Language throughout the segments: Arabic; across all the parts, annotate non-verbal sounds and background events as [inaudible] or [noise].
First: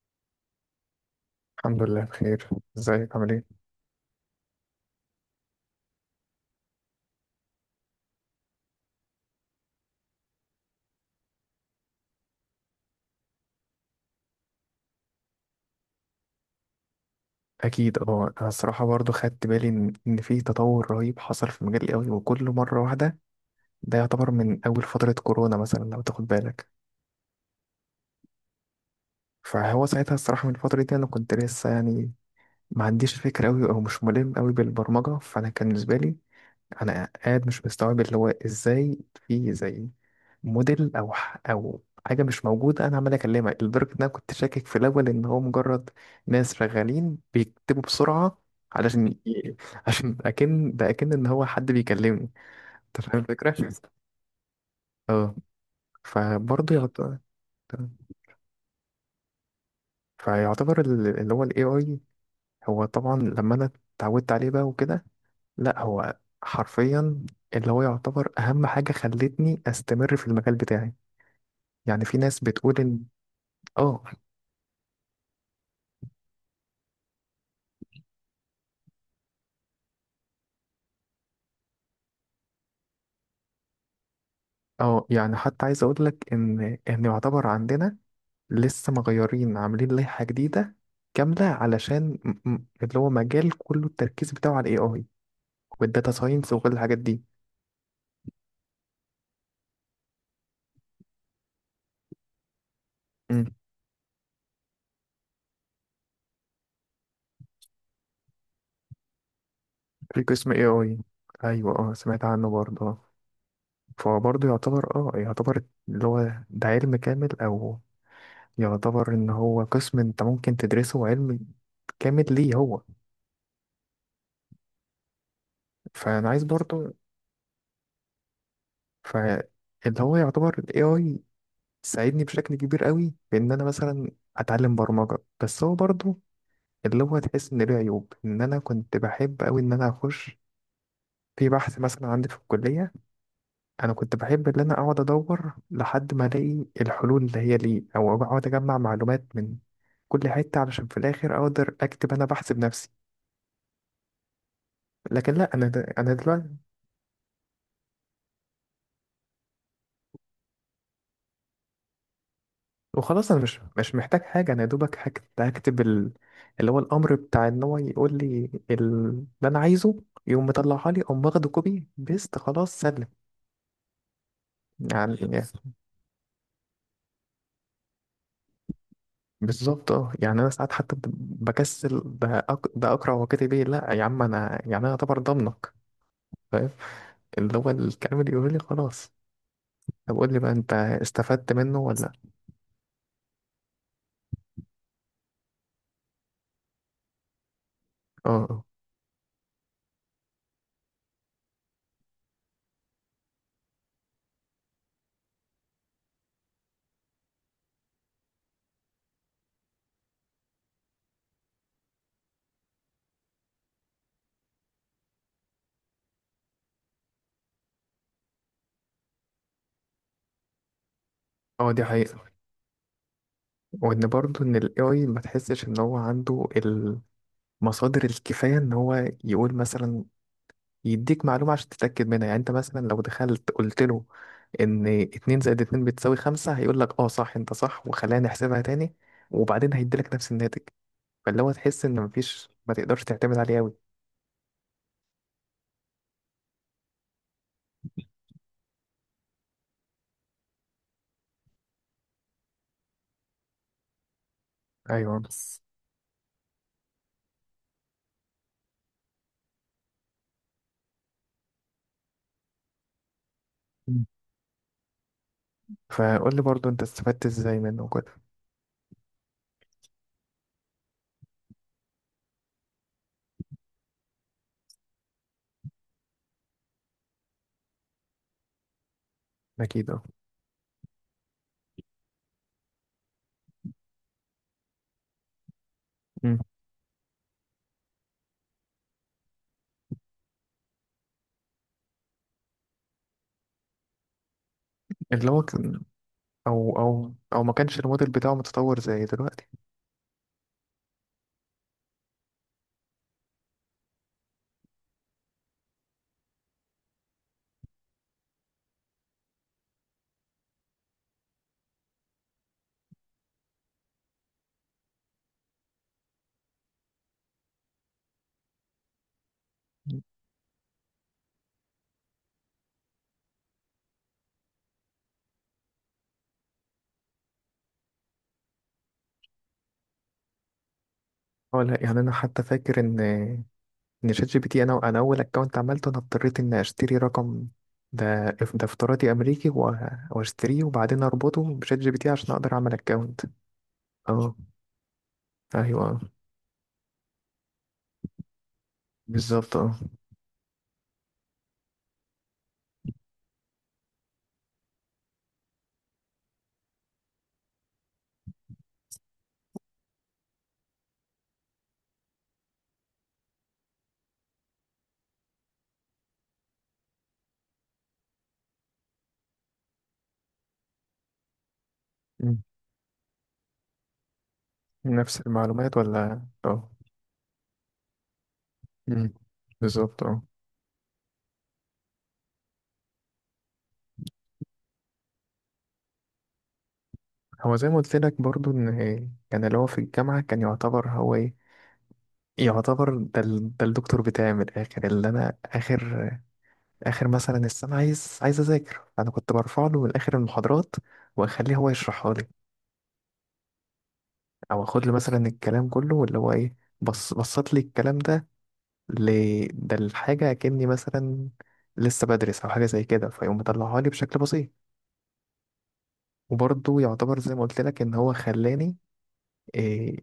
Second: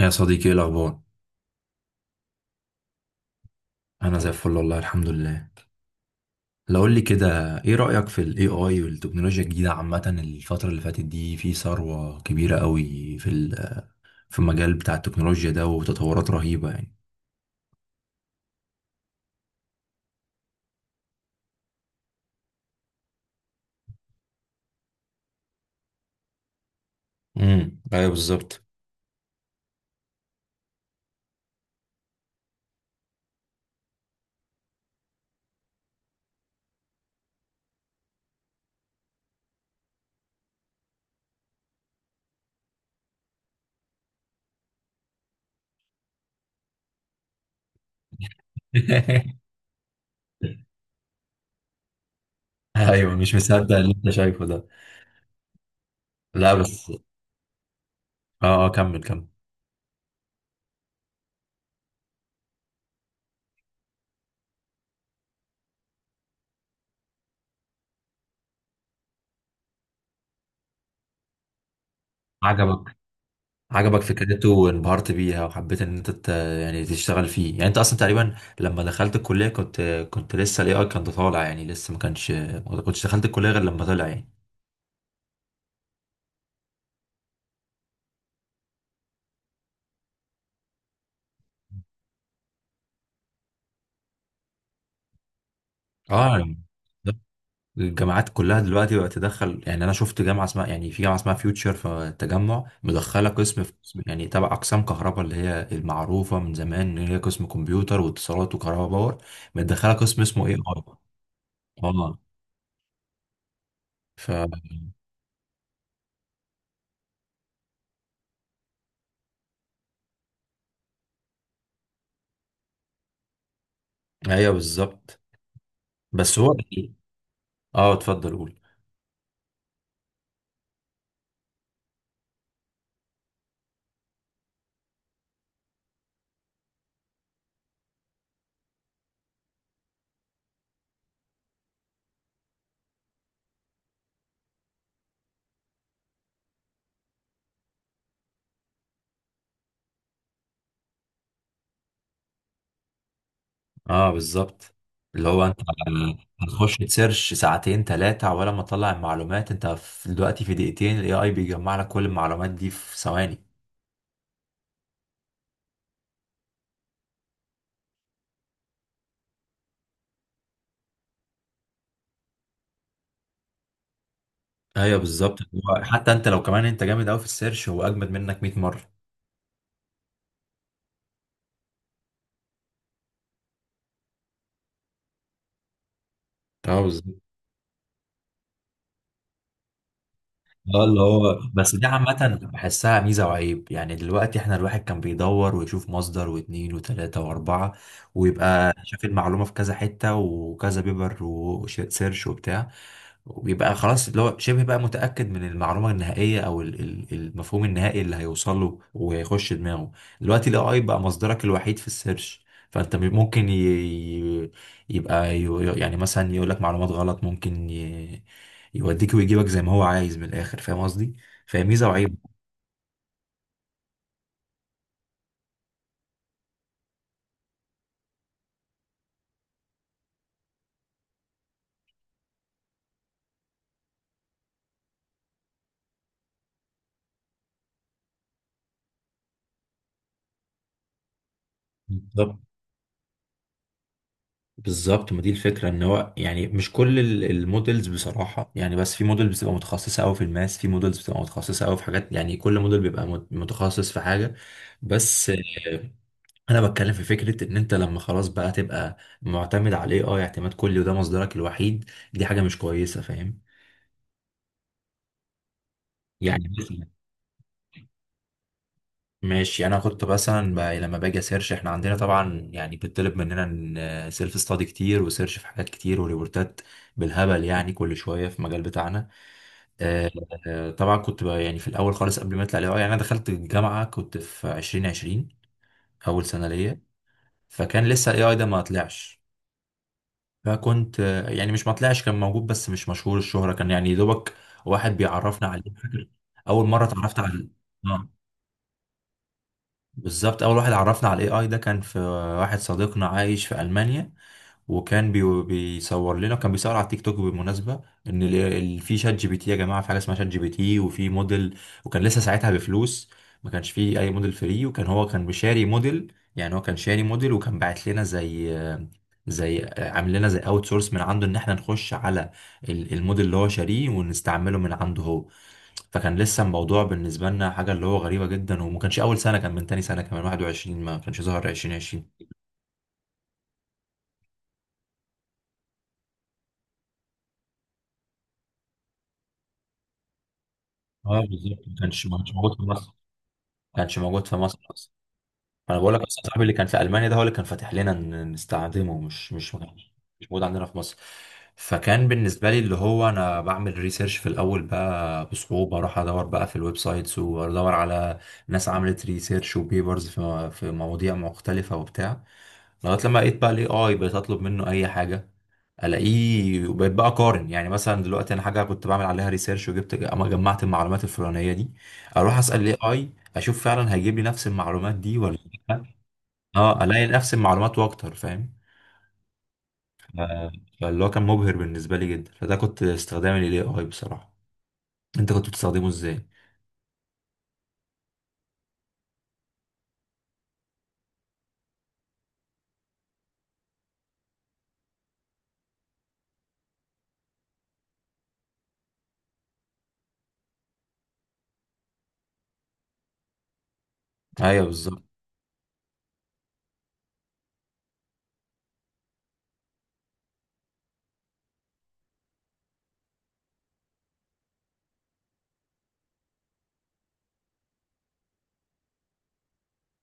يا صديقي، ايه الاخبار؟ الحمد لله بخير. ازيك عامل ايه؟ انا زي الفل، والله الحمد لله. لو قول لي كده، ايه رايك في الاي اي والتكنولوجيا الجديده عامه؟ الفتره اللي فاتت دي، في ثروه كبيره قوي في في المجال بتاع التكنولوجيا ده، وتطورات رهيبه يعني. اكيد اه، انا الصراحه برضو خدت بالي ان في تطور رهيب حصل في مجال قوي وكل مره واحده ده يعتبر من اول فتره كورونا مثلا لو تاخد بالك. ايوه، بالظبط. فهو ساعتها الصراحه من الفتره دي انا كنت لسه يعني ما عنديش فكره قوي او مش ملم قوي بالبرمجه، فانا كان بالنسبه لي انا قاعد مش مستوعب اللي هو ازاي في زي موديل او حاجه مش موجوده انا عمال اكلمها، لدرجه ان انا كنت شاكك في الاول ان هو مجرد ناس شغالين بيكتبوا بسرعه. علشان [laughs] ي- [laughs] عشان اكن ده اكن ان هو حد بيكلمني. انت ايوه، فاهم مش الفكره؟ مصدق اللي انت شايفه ده. اه. لا فبرضه بس، يعتبر، اه، كمل كمل. فيعتبر اللي هو الاي اي هو طبعا لما انا اتعودت عليه بقى وكده، لا هو حرفيا اللي هو يعتبر اهم حاجه خلتني استمر في المجال بتاعي. يعني في ناس بتقول عجبك، ان عجبك اه فكرته وانبهرت بيها وحبيت ان انت يعني تشتغل فيه. يعني انت اصلا تقريبا لما دخلت الكلية كنت، كنت لسه الاي اي كان طالع، يعني لسه ما كانش، ما كنتش دخلت الكلية غير لما طلع يعني. اه، يعني حتى عايز اقول لك ان يعتبر عندنا لسه مغيرين عاملين لائحة جديدة كاملة علشان اللي هو مجال كله التركيز بتاعه على الاي اي والداتا اه ساينس يعني، وكل الحاجات دي. الجامعات كلها دلوقتي بقت تدخل يعني. انا شفت جامعة اسمها، يعني في جامعة اسمها فيوتشر في التجمع، مدخلة مم. قسم، في قسم يعني تبع اقسام كهرباء، اللي هي المعروفة من زمان ان هي قسم كمبيوتر واتصالات وكهرباء باور، مدخلة في قسم اسمه قسم اي اي. اي اي؟ ايوه اه، اه سمعت عنه برضه آه. ف، فبرضه يعتبر اه، يعتبر اللي هو ده علم كامل، او يعتبر ان هو قسم انت ممكن تدرسه علم كامل ليه هو. ايوه بالظبط. فانا بس عايز هو برضه، يعني، اه، اتفضل قول. ف اللي هو يعتبر ال AI تساعدني بشكل كبير قوي في ان انا مثلا اتعلم برمجه. بس هو برضو اللي هو تحس ان له عيوب، ان انا كنت بحب قوي ان انا اخش في بحث مثلا عندي في الكليه، انا كنت بحب ان انا اقعد ادور لحد ما الاقي الحلول اللي هي ليه او اقعد اجمع معلومات من كل حته علشان في الاخر اقدر اكتب انا بحث بنفسي. اه بالظبط، اللي لكن هو لا انت انا، انا دلوقتي هتخش تسيرش ساعتين ثلاثة ولا ما تطلع المعلومات، انت في دلوقتي في دقيقتين الاي اي بيجمع لك كل المعلومات دي في وخلاص ثواني. انا مش محتاج حاجه، انا يا دوبك هكتب ال... اللي هو الامر بتاع ان هو يقول لي اللي انا عايزه يقوم مطلعها لي او واخده كوبي بيست خلاص سلم. ايوه يعني بالظبط، هو حتى انت لو كمان انت جامد قوي في السيرش، هو اجمد منك 100 مرة. بالظبط اه، يعني انا ساعات حتى بكسل ده أق... ده اقرا وكاتب ايه، لا يا عم انا يعني انا اعتبر ضمنك، فاهم؟ اه بالظبط. اللي هو الكلام اللي يقول لي خلاص. طب قول لي بقى انت اه اللي هو، استفدت بس منه دي ولا لا؟ عامة بحسها ميزة وعيب يعني. دلوقتي احنا الواحد كان بيدور ويشوف مصدر واتنين وتلاتة واربعة، اه اه. ويبقى شاف المعلومة في كذا حتة وكذا بيبر وسيرش وبتاع، وبيبقى خلاص اللي هو شبه بقى متأكد من المعلومة النهائية، أو المفهوم النهائي اللي هيوصل له وهيخش دماغه. دلوقتي ال AI بقى مصدرك الوحيد في السيرش. فأنت م- ممكن ي... ي- يبقى ي... يعني مثلا يقول لك معلومات غلط، ممكن يوديك ويجيبك زي ما هو عايز من الآخر، فاهم قصدي؟ فهي آه، دي ميزة وعيب. حقيقه، وان برضه ان الاي اي ما تحسش ان هو عنده مصادر الكفاية إن هو يقول مثلا، يديك معلومة عشان تتأكد منها. يعني أنت مثلا لو دخلت قلت له إن اتنين زائد اتنين بتساوي خمسة هيقول لك أه صح، أنت صح، وخلينا نحسبها تاني، وبعدين هيديلك نفس الناتج. فاللي هو تحس إن بالظبط، مفيش، ما تقدرش تعتمد عليه أوي. بالظبط. ما دي الفكره، ان هو يعني مش كل المودلز، بصراحه يعني، بس في موديل بتبقى متخصصه قوي في الماس، في موديلز بتبقى متخصصه قوي في حاجات، يعني كل موديل بيبقى متخصص في حاجه. ايوه بس بس. آه، انا بتكلم في فكره ان انت لما خلاص بقى تبقى معتمد على الاي اي اعتماد كلي، وده مصدرك الوحيد، دي حاجه مش كويسه، فاهم. مم. فقول لي يعني برضو أنت مثلا، استفدت إزاي منه كده؟ ماشي، انا كنت مثلا لما باجي اسيرش، احنا عندنا طبعا يعني بتطلب مننا سيلف ستادي كتير وسيرش في حاجات كتير وريبورتات بالهبل يعني، كل شويه في المجال بتاعنا. أكيد أه. آه، آه، طبعا كنت بقى يعني في الاول خالص قبل ما يطلع الاي اي، يعني انا دخلت الجامعه كنت في 2020، اول مم. سنه ليا. فكان لسه الاي اي ده ما طلعش. فكنت آه، يعني مش ما طلعش، كان موجود بس مش مشهور الشهره، كان يعني يا دوبك واحد اللي هو بيعرفنا عليه. كان فاكر اول أو مره أو اتعرفت أو على، ما كانش اه، الموديل بتاعه متطور زي دلوقتي؟ بالظبط. اول واحد عرفنا على الاي اي ده كان في، واحد صديقنا عايش في المانيا، وكان بيصور لنا، كان بيصور على التيك توك بالمناسبه ان في شات جي بي تي، يا جماعه في حاجه اسمها شات جي بي تي وفي موديل. وكان لسه ساعتها بفلوس، ما كانش فيه اي موديل فري، وكان هو كان بشاري موديل، يعني هو كان شاري موديل، وكان باعت لنا زي، زي عامل لنا زي اوت سورس من عنده، ان احنا نخش على الموديل اللي هو شاريه ونستعمله من عنده هو. فكان لسه الموضوع بالنسبه لنا حاجه اللي هو غريبه جدا، وما كانش اول سنه، كان من تاني سنه، كمان 21، ما كانش ظهر أه لا، يعني 2020. أنا حتى فاكر إن ان شات جي بي تي انا اول اكونت عملته انا اضطريت ان اشتري رقم، ده افتراضي امريكي، و- واشتريه وبعدين اه اربطه بالظبط، ما بشات جي بي كانش تي ما عشان كانش اقدر موجود في اعمل مصر، اكونت. كانش موجود اه في مصر اصلا. انا بقول ايوه لك اصلا صاحبي اللي كان في المانيا ده هو اللي كان فاتح لنا نستخدمه، مش مش بالظبط اه. مش موجود عندنا في مصر. فكان بالنسبه لي اللي هو انا بعمل ريسيرش في الاول بقى بصعوبه، اروح ادور بقى في الويب سايتس وادور على ناس عملت ريسيرش وبيبرز في في مواضيع مختلفه وبتاع. لغايه لما لقيت بقى الاي اي، بقيت اطلب منه اي حاجه الاقيه، وبقيت بقى اقارن. يعني مثلا دلوقتي انا حاجه كنت بعمل عليها ريسيرش وجبت، اما جمعت المعلومات الفلانيه دي اروح مم. اسال الاي اي اشوف فعلا هيجيب لي نفس المعلومات دي نفس ولا المعلومات لأ. ولا اه؟ اه الاقي نفس المعلومات واكتر، فاهم. مم. بالظبط اه. آه، فاللي هو كان مبهر بالنسبه لي جدا. فده كنت استخدام الاي اي بصراحه، انت كنت بتستخدمه ازاي؟ هو زي ما قلت لك برضو ان كان اللي هو في الجامعه كان يعتبر هو ايه، يعتبر ده, ال... ده الدكتور بتاعي من الاخر، اللي انا اخر اخر مثلا السنه عايز اذاكر انا كنت برفع له من اخر المحاضرات واخليه هو يشرحها لي، او ايوه اخد لي بالظبط. مثلا الكلام كله واللي هو ايه، بص بصت لي الكلام ده ل... ده الحاجة كأني مثلا لسه بدرس او حاجة زي كده، فيقوم مطلعها لي بشكل بسيط. وبرضه يعتبر زي ما قلت لك ان هو خلاني إيه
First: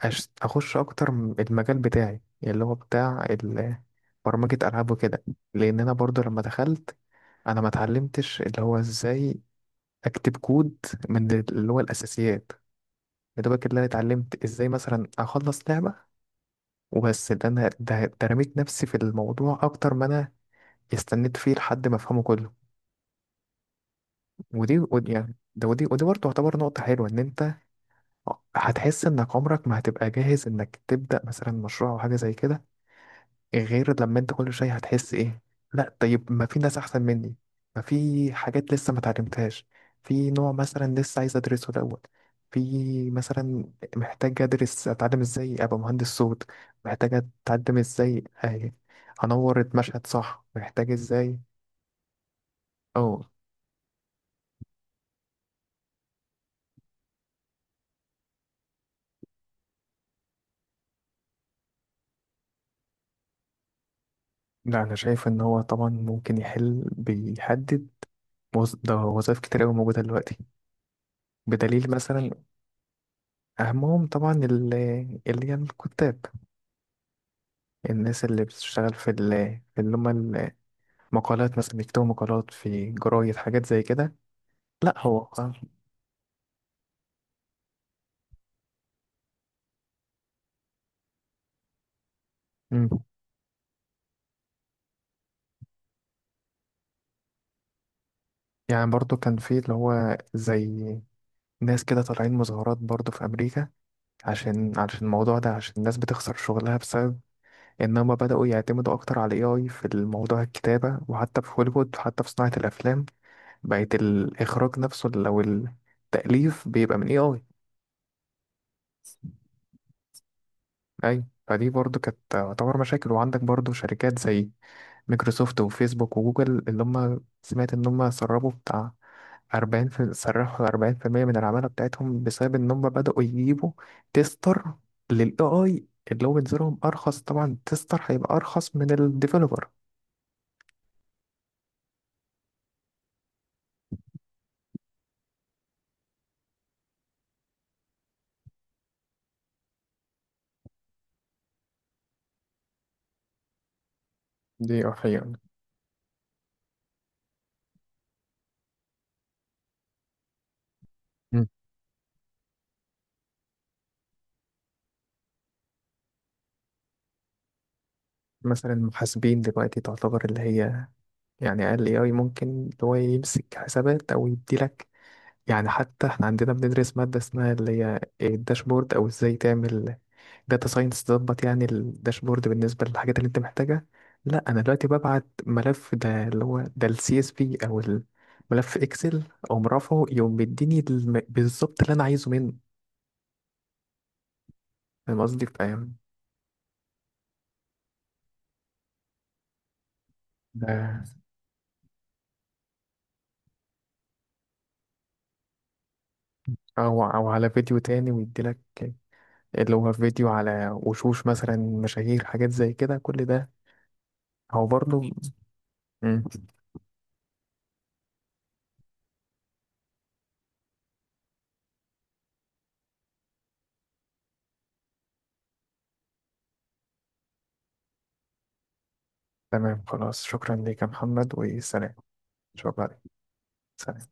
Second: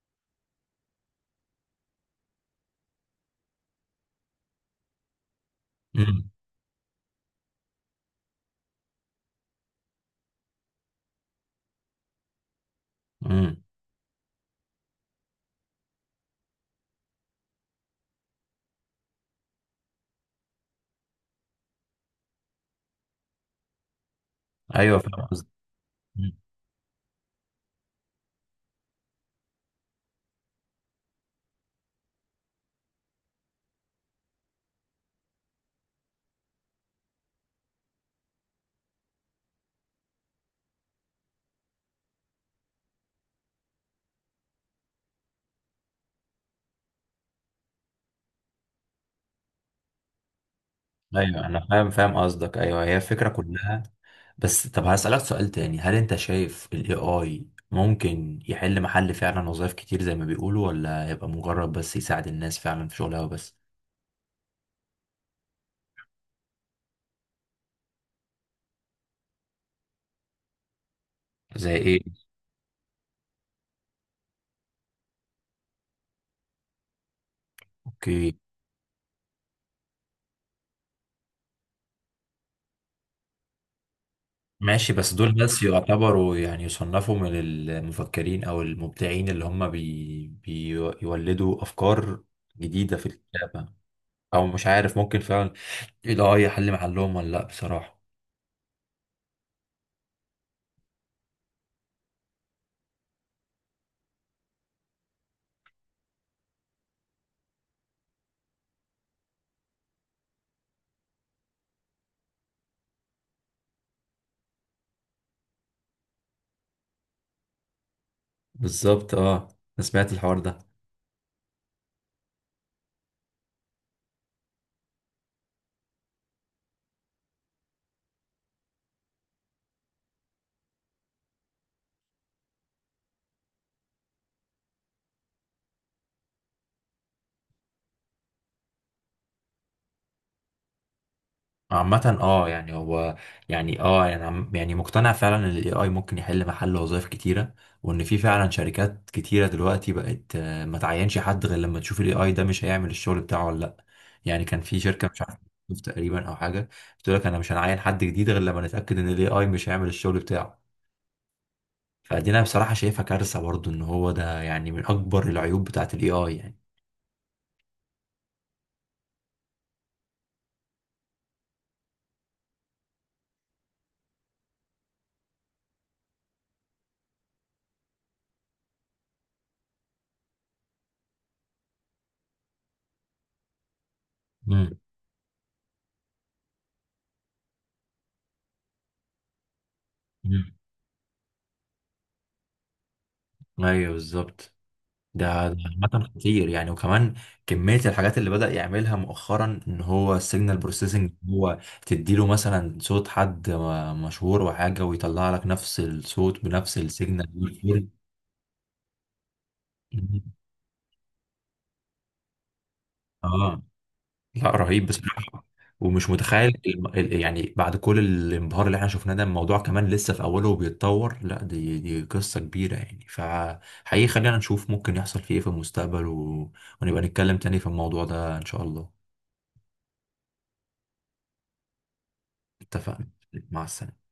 أش... اخش اكتر المجال بتاعي اللي هو بتاع ال... برمجة العاب وكده، لان انا برضه امم لما دخلت انا ما اتعلمتش اللي هو ازاي اكتب كود من اللي هو الاساسيات. يا امم دوبك اللي انا اتعلمت ازاي مثلا اخلص لعبة وبس. ده انا ده, ده رميت نفسي في الموضوع اكتر ما انا استنيت فيه لحد ما افهمه كله. ودي ايوه ودي فاهم يعني قصدي. ده ودي ودي برضه تعتبر نقطة حلوة، ان انت هتحس انك عمرك ما هتبقى جاهز انك تبدأ مثلا مشروع او حاجة زي كده، غير لما انت كل شويه هتحس ايه، لا طيب ما في ناس احسن مني، ما في حاجات لسه ما اتعلمتهاش، في نوع مثلا لسه عايز ادرسه الاول، في مثلا محتاج ادرس اتعلم ازاي ابقى مهندس صوت، محتاج اتعلم ازاي اه، انور المشهد صح، محتاج ازاي ايوه انا فاهم، فاهم قصدك، ايوه هي او. الفكره كلها. بس طب هسألك سؤال تاني: هل انت شايف ال AI ممكن يحل محل فعلا وظائف كتير زي ما بيقولوا، ولا هيبقى مجرد بس يساعد الناس فعلا في شغلها وبس؟ لا انا شايف ان هو طبعا ممكن يحل، بيحدد ده وظائف كتير قوي موجوده دلوقتي، زي بدليل ايه؟ مثلا اهمهم طبعا اللي هي الكتاب، الناس اوكي. اللي بتشتغل في ال في اللي هم المقالات، مثلا بيكتبوا مقالات في جرايد، حاجات زي كده. ماشي، لا بس هو. دول بس يعتبروا يعني يصنفوا من المفكرين او المبدعين اللي هم بيولدوا افكار مم. جديدة في الكتابة. او مش عارف، ممكن فعلا ال AI يحل محلهم ولا لا، بصراحة. يعني برضو كان في اللي هو زي ناس كده طالعين مظاهرات برضو في أمريكا، عشان الموضوع ده، عشان الناس بتخسر شغلها بسبب إن هما بدأوا يعتمدوا أكتر على ال AI في الموضوع الكتابة، وحتى في هوليوود وحتى في صناعة الأفلام بقت الإخراج نفسه أو التأليف بيبقى من AI. بالظبط. اه، انا سمعت الحوار ده. أيوة، فدي برضو كانت تعتبر مشاكل. وعندك برضو شركات زي مايكروسوفت وفيسبوك وجوجل اللي هم سمعت ان هم سربوا بتاع 40 في، سرحوا 40% من العمالة بتاعتهم بسبب ان هم بدأوا يجيبوا تيستر للاي اي، اللي هو بينزلهم ارخص، طبعا تيستر هيبقى ارخص من الديفلوبر. عامة اه يعني، هو يعني اه يعني يعني مقتنع فعلا ان الاي اي ممكن يحل محل وظائف كتيرة، وان في فعلا شركات كتيرة دلوقتي بقت آه، ما تعينش حد غير لما تشوف الاي اي ده مش هيعمل الشغل بتاعه ولا لا. يعني كان في دي شركة مش حقيقة. عارف تقريبا، او حاجة، بتقول لك انا مش هنعين حد جديد غير لما نتأكد ان الاي اي مش هيعمل الشغل بتاعه. مم. فدي انا بصراحة شايفها كارثة برضو، ان هو ده يعني من اكبر العيوب بتاعت الاي اي يعني. مثلا محاسبين دلوقتي تعتبر اللي هي، يعني اقل اي اي ممكن اللي هو يمسك حسابات او يديلك. يعني حتى احنا عندنا بندرس مادة اسمها اللي هي الداشبورد او ازاي تعمل داتا ساينس تظبط يعني الداشبورد بالنسبة للحاجات اللي انت محتاجها. لا انا دلوقتي ببعت ملف ده اللي هو ده السي اس في او الملف اكسل او مرافعه، يقوم امم بيديني بالظبط اللي انا عايزه منه، ايوه بالظبط. فاهم قصدي؟ ده فاهم. عامة خطير يعني. وكمان كمية الحاجات اللي بدأ يعملها مؤخرا ان هو السيجنال ده بروسيسنج، هو تديله مثلا صوت حد مشهور وحاجة ويطلع لك نفس الصوت بنفس او السيجنال. او على فيديو تاني ويديلك اللي هو فيديو [laughs] على وشوش مثلا مشاهير، حاجات زي كده كل ده. اه، لا هو رهيب برضه. بصراحة. ومش مم. متخيل يعني بعد كل الانبهار اللي احنا شفناه ده، الموضوع كمان لسه في اوله وبيتطور. لا دي قصة كبيرة يعني، فحقيقي خلينا نشوف ممكن يحصل فيه ايه في المستقبل، ونبقى نتكلم تاني في الموضوع ده ان شاء الله. تمام خلاص، شكرا ليك يا محمد وسلام. شكرا. اتفقنا، مع سلام. السلامة.